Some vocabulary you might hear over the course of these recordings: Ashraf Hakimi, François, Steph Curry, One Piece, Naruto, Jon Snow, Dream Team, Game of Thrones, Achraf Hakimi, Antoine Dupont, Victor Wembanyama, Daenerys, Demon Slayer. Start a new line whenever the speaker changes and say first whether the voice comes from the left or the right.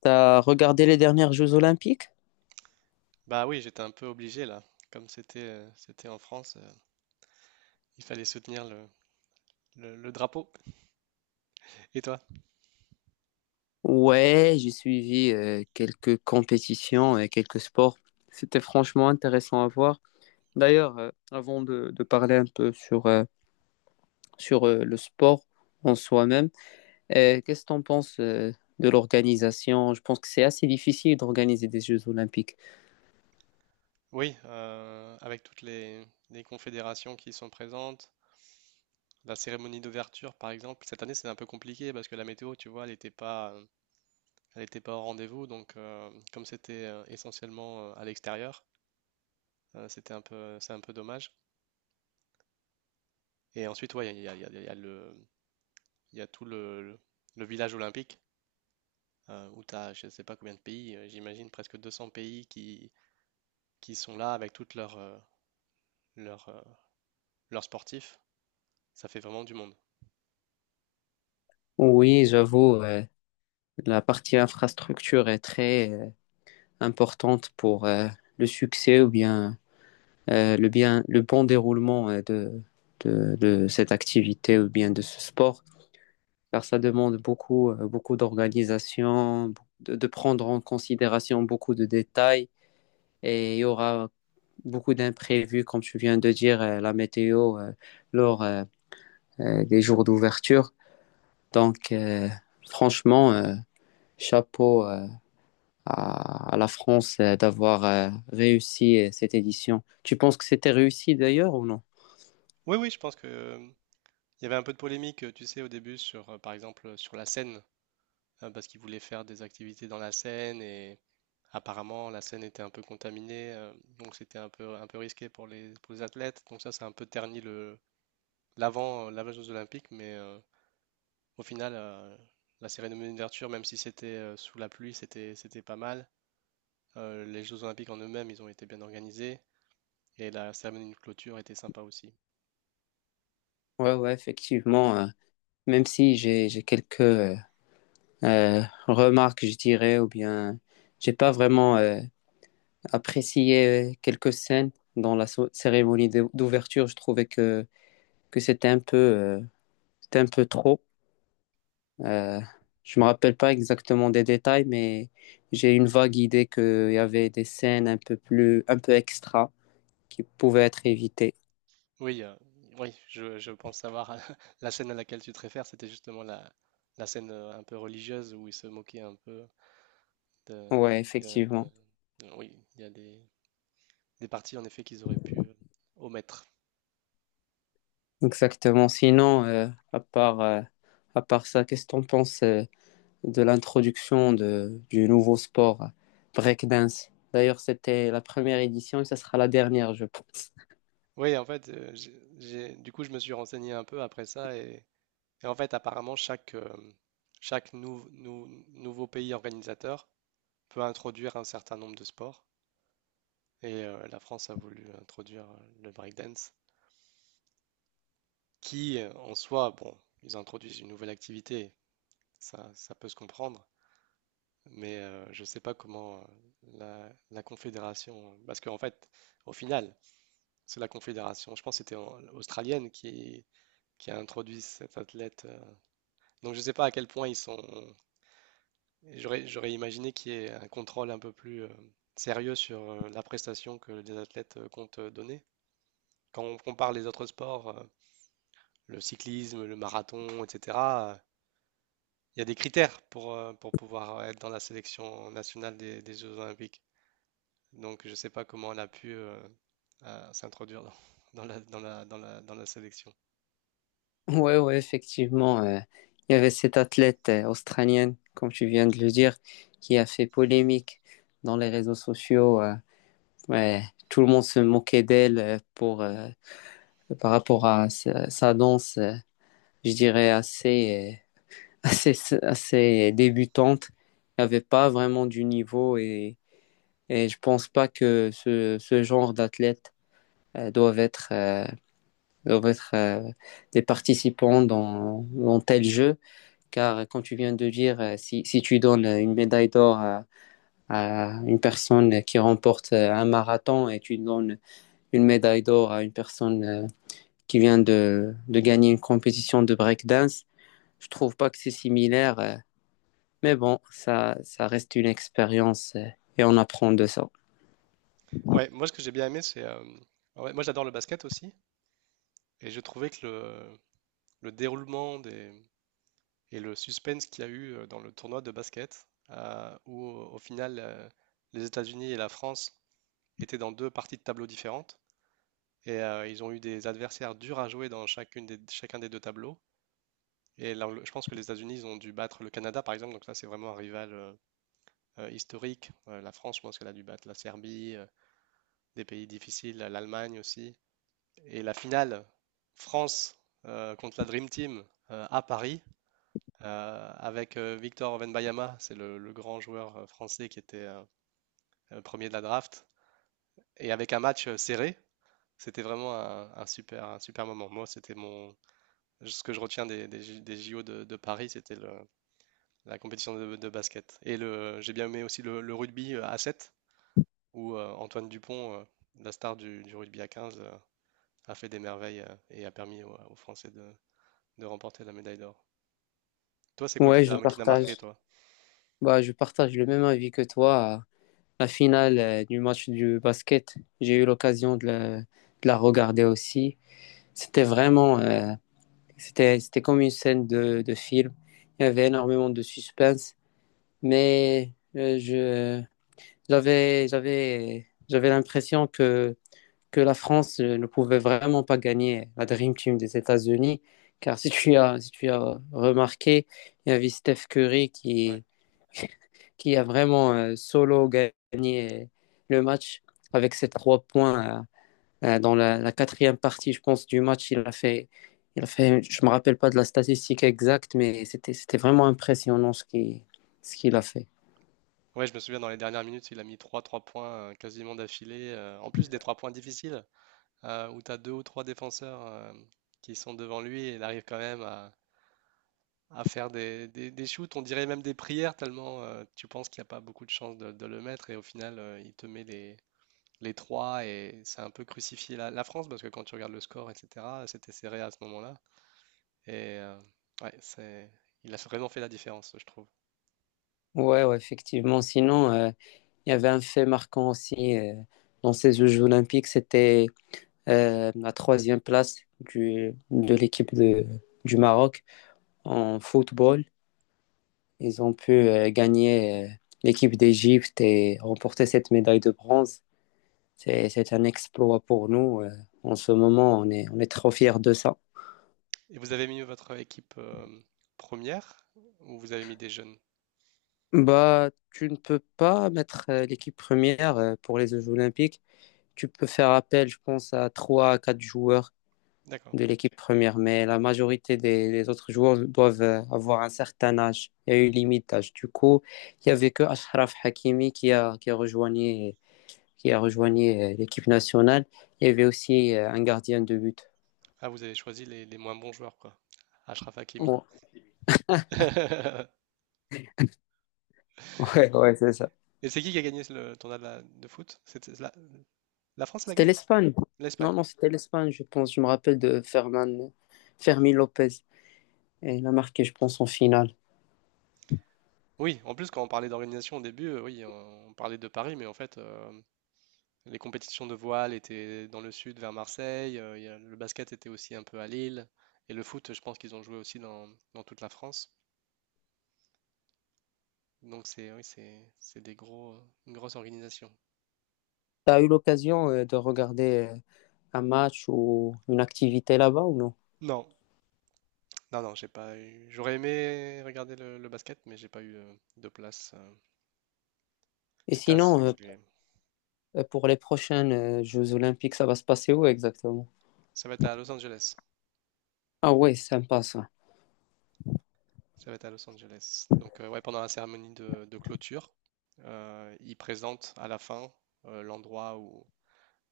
left: T'as regardé les dernières Jeux Olympiques?
right: Bah oui, j'étais un peu obligé là. Comme c'était c'était en France, il fallait soutenir le drapeau. Et toi?
left: Ouais, j'ai suivi quelques compétitions et quelques sports. C'était franchement intéressant à voir. D'ailleurs, avant de parler un peu sur, le sport en soi-même, qu'est-ce que t'en penses de l'organisation? Je pense que c'est assez difficile d'organiser des Jeux Olympiques.
right: Oui, avec toutes les confédérations qui sont présentes, la cérémonie d'ouverture par exemple. Cette année, c'était un peu compliqué parce que la météo, tu vois, elle n'était pas, elle était pas au rendez-vous. Donc, comme c'était essentiellement à l'extérieur, c'est un peu dommage. Et ensuite, ouais, il y a, il y a- il y a- il y a le, il y a tout le- le- village olympique. Où tu as je sais pas combien de pays, j'imagine presque 200 pays qui sont là avec toutes leurs euh, leurs sportifs. Ça fait vraiment du monde.
left: Oui, j'avoue, la partie infrastructure est très importante pour le succès ou bien le, bien, le bon déroulement de cette activité ou bien de ce sport, car ça demande beaucoup, beaucoup d'organisation, de prendre en considération beaucoup de détails et il y aura beaucoup d'imprévus, comme tu viens de dire, la météo lors des jours d'ouverture. Donc, franchement, chapeau à la France d'avoir réussi cette édition. Tu penses que c'était réussi d'ailleurs ou non?
right: Oui, oui, je pense que il y avait un peu de polémique, tu sais, au début sur par exemple, sur la Seine, parce qu'ils voulaient faire des activités dans la Seine et apparemment la Seine était un peu contaminée, donc c'était un peu risqué pour les athlètes. Donc ça a un peu terni le l'avant des Jeux Olympiques, mais au final, la cérémonie d'ouverture, même si c'était sous la pluie, c'était pas mal. Les Jeux Olympiques en eux-mêmes, ils ont été bien organisés. Et la cérémonie de clôture était sympa aussi.
left: Ouais, ouais, effectivement. Même si j'ai quelques remarques, je dirais, ou bien j'ai pas vraiment apprécié quelques scènes dans la cérémonie d'ouverture. Je trouvais que c'était un peu trop. Euh, je me rappelle pas exactement des détails, mais j'ai une vague idée qu'il y avait des scènes un peu plus un peu extra qui pouvaient être évitées.
right: Oui, oui, je pense savoir la scène à laquelle tu te réfères, c'était justement la scène un peu religieuse où ils se moquaient un peu de,
left: Ouais,
right: de- de-
left: effectivement,
right: oui, il y a des parties en effet qu'ils auraient pu omettre.
left: exactement. Sinon, à part euh, à part ça, qu'est-ce que t'en penses? De l'introduction du nouveau sport breakdance. D'ailleurs, c'était la première édition et ça sera la dernière, je pense.
right: Oui, en fait, du coup, je me suis renseigné un peu après ça et en fait, apparemment, chaque nouveau pays organisateur peut introduire un certain nombre de sports et la France a voulu introduire le breakdance. Qui, en soi, bon, ils introduisent une nouvelle activité, ça peut se comprendre, mais je ne sais pas comment la Confédération, parce qu'en fait, au final, c'est la Confédération, je pense que c'était australienne qui a introduit cet athlète. Donc je ne sais pas à quel point ils sont... J'aurais, j'aurais imaginé qu'il y ait un contrôle un peu plus sérieux sur la prestation que les athlètes comptent donner. Quand on compare les autres sports, le cyclisme, le marathon, etc. Il y a des critères pour pouvoir être dans la sélection nationale des Jeux Olympiques. Donc, je ne sais pas comment elle a pu s'introduire dans, dans la sélection.
left: Ouais, ouais, effectivement, il y avait cette athlète australienne, comme tu viens de le dire, qui a fait polémique dans les réseaux sociaux. Ouais, tout le monde se moquait d'elle pour par rapport à sa danse, je dirais assez euh, assez assez débutante. Il n'y avait pas vraiment du niveau et je pense pas que ce genre d'athlètes euh, doivent être, euh, doivent être des participants dans, dans tel jeu, car quand tu viens de dire, si, si tu donnes une médaille d'or à une personne qui remporte un marathon et tu donnes une médaille d'or à une personne qui vient de gagner une compétition de breakdance, je trouve pas que c'est similaire, mais bon, ça reste une expérience et on apprend de ça.
right: Ouais, moi, ce que j'ai bien aimé, c'est. Ah ouais, moi, j'adore le basket aussi. Et je trouvais que le déroulement des, et le suspense qu'il y a eu dans le tournoi de basket, où au final, les États-Unis et la France étaient dans deux parties de tableaux différentes. Et ils ont eu des adversaires durs à jouer dans chacun des deux tableaux. Et là, je pense que les États-Unis, ils ont dû battre le Canada, par exemple. Donc là, c'est vraiment un rival historique. La France, je pense qu'elle a dû battre la Serbie, des pays difficiles, l'Allemagne aussi. Et la finale, France contre la Dream Team à Paris, avec Victor Wembanyama, c'est le grand joueur français qui était premier de la draft. Et avec un match serré, c'était vraiment un super moment. Moi, ce que je retiens des J- des JO de Paris, c'était la compétition de basket. Et le, j'ai bien aimé aussi le rugby à 7 où Antoine Dupont, la star du rugby à 15, a fait des merveilles et a permis aux Français de remporter la médaille d'or. Toi, c'est quoi
left: Ouais, je
right: qui t'a marqué,
left: partage.
right: toi?
left: Bah, je partage le même avis que toi. La finale du match du basket, j'ai eu l'occasion de la regarder aussi. C'était vraiment, c'était comme une scène de film. Il y avait énormément de suspense, mais j'avais l'impression que la France ne pouvait vraiment pas gagner la Dream Team des États-Unis, car si tu as, si tu as remarqué, il y avait Steph Curry
right: Ouais.
left: qui a vraiment solo gagné le match avec ses trois points dans la, la quatrième partie, je pense, du match. Je me rappelle pas de la statistique exacte, mais c'était vraiment impressionnant ce ce qu'il a fait.
right: Ouais, je me souviens dans les dernières minutes, il a mis trois points quasiment d'affilée. En plus des 3 points difficiles, où tu as deux ou trois défenseurs qui sont devant lui et il arrive quand même à faire des shoots, on dirait même des prières, tellement tu penses qu'il n'y a pas beaucoup de chances de le mettre, et au final, il te met les trois, et c'est un peu crucifié la France, parce que quand tu regardes le score, etc., c'était serré à ce moment-là. Et ouais, c'est, il a vraiment fait la différence, je trouve.
left: Ouais, ouais, effectivement. Sinon, il y avait un fait marquant aussi dans ces Jeux olympiques, c'était la troisième place de l'équipe du Maroc en football. Ils ont pu gagner l'équipe d'Égypte et remporter cette médaille de bronze. C'est un exploit pour nous. En ce moment, on est trop fiers de ça.
right: Et vous avez mis votre équipe première, ou vous avez mis des jeunes?
left: Bah, tu ne peux pas mettre l'équipe première pour les Jeux Olympiques. Tu peux faire appel, je pense, à 3, à 4 joueurs
right: D'accord.
left: de l'équipe première, mais la majorité des autres joueurs doivent avoir un certain âge. Il y a eu limite d'âge. Du coup, il n'y avait que Ashraf Hakimi qui a rejoint qui a rejoigné l'équipe nationale. Il y avait aussi un gardien de but.
right: Ah, vous avez choisi les moins bons joueurs, quoi. Achraf Hakimi.
left: Ouais, ouais, ouais c'est ça.
right: Et c'est qui a gagné le tournoi de foot? C'était la France l'a
left: C'était
right: gagné?
left: l'Espagne. Non,
right: L'Espagne.
left: non, c'était l'Espagne, je pense. Je me rappelle de Ferman, Fermi Lopez. Et il a marqué, je pense, en finale.
right: Oui, en plus, quand on parlait d'organisation au début, oui, on parlait de Paris, mais en fait, les compétitions de voile étaient dans le sud, vers Marseille, le basket était aussi un peu à Lille, et le foot, je pense qu'ils ont joué aussi dans, dans toute la France. Donc, c'est une grosse organisation.
left: Tu as eu l'occasion de regarder un match ou une activité là-bas ou non?
right: Non, non, non, j'ai pas eu. J'aurais aimé regarder le basket, mais j'ai pas eu de place.
left: Et
right: C'était
left: sinon,
right: assez compliqué.
left: pour les prochaines Jeux Olympiques, ça va se passer où exactement?
right: Ça va être à Los Angeles.
left: Ah ouais, sympa ça.
right: Ça va être à Los Angeles. Donc, ouais, pendant la cérémonie de clôture, ils présentent à la fin l'endroit où,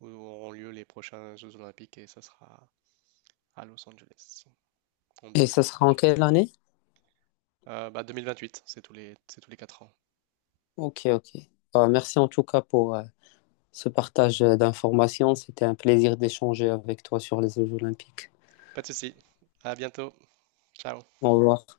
right: où auront lieu les prochains Jeux Olympiques et ça sera à Los Angeles en
left: Et ça sera en
right: 2028.
left: quelle année?
right: Bah, 2028, c'est c'est tous les 4 ans.
left: Ok, ok. Bah, merci en tout cas pour ce partage d'informations. C'était un plaisir d'échanger avec toi sur les Jeux Olympiques.
right: Pas de souci. À bientôt. Ciao.
left: Au revoir.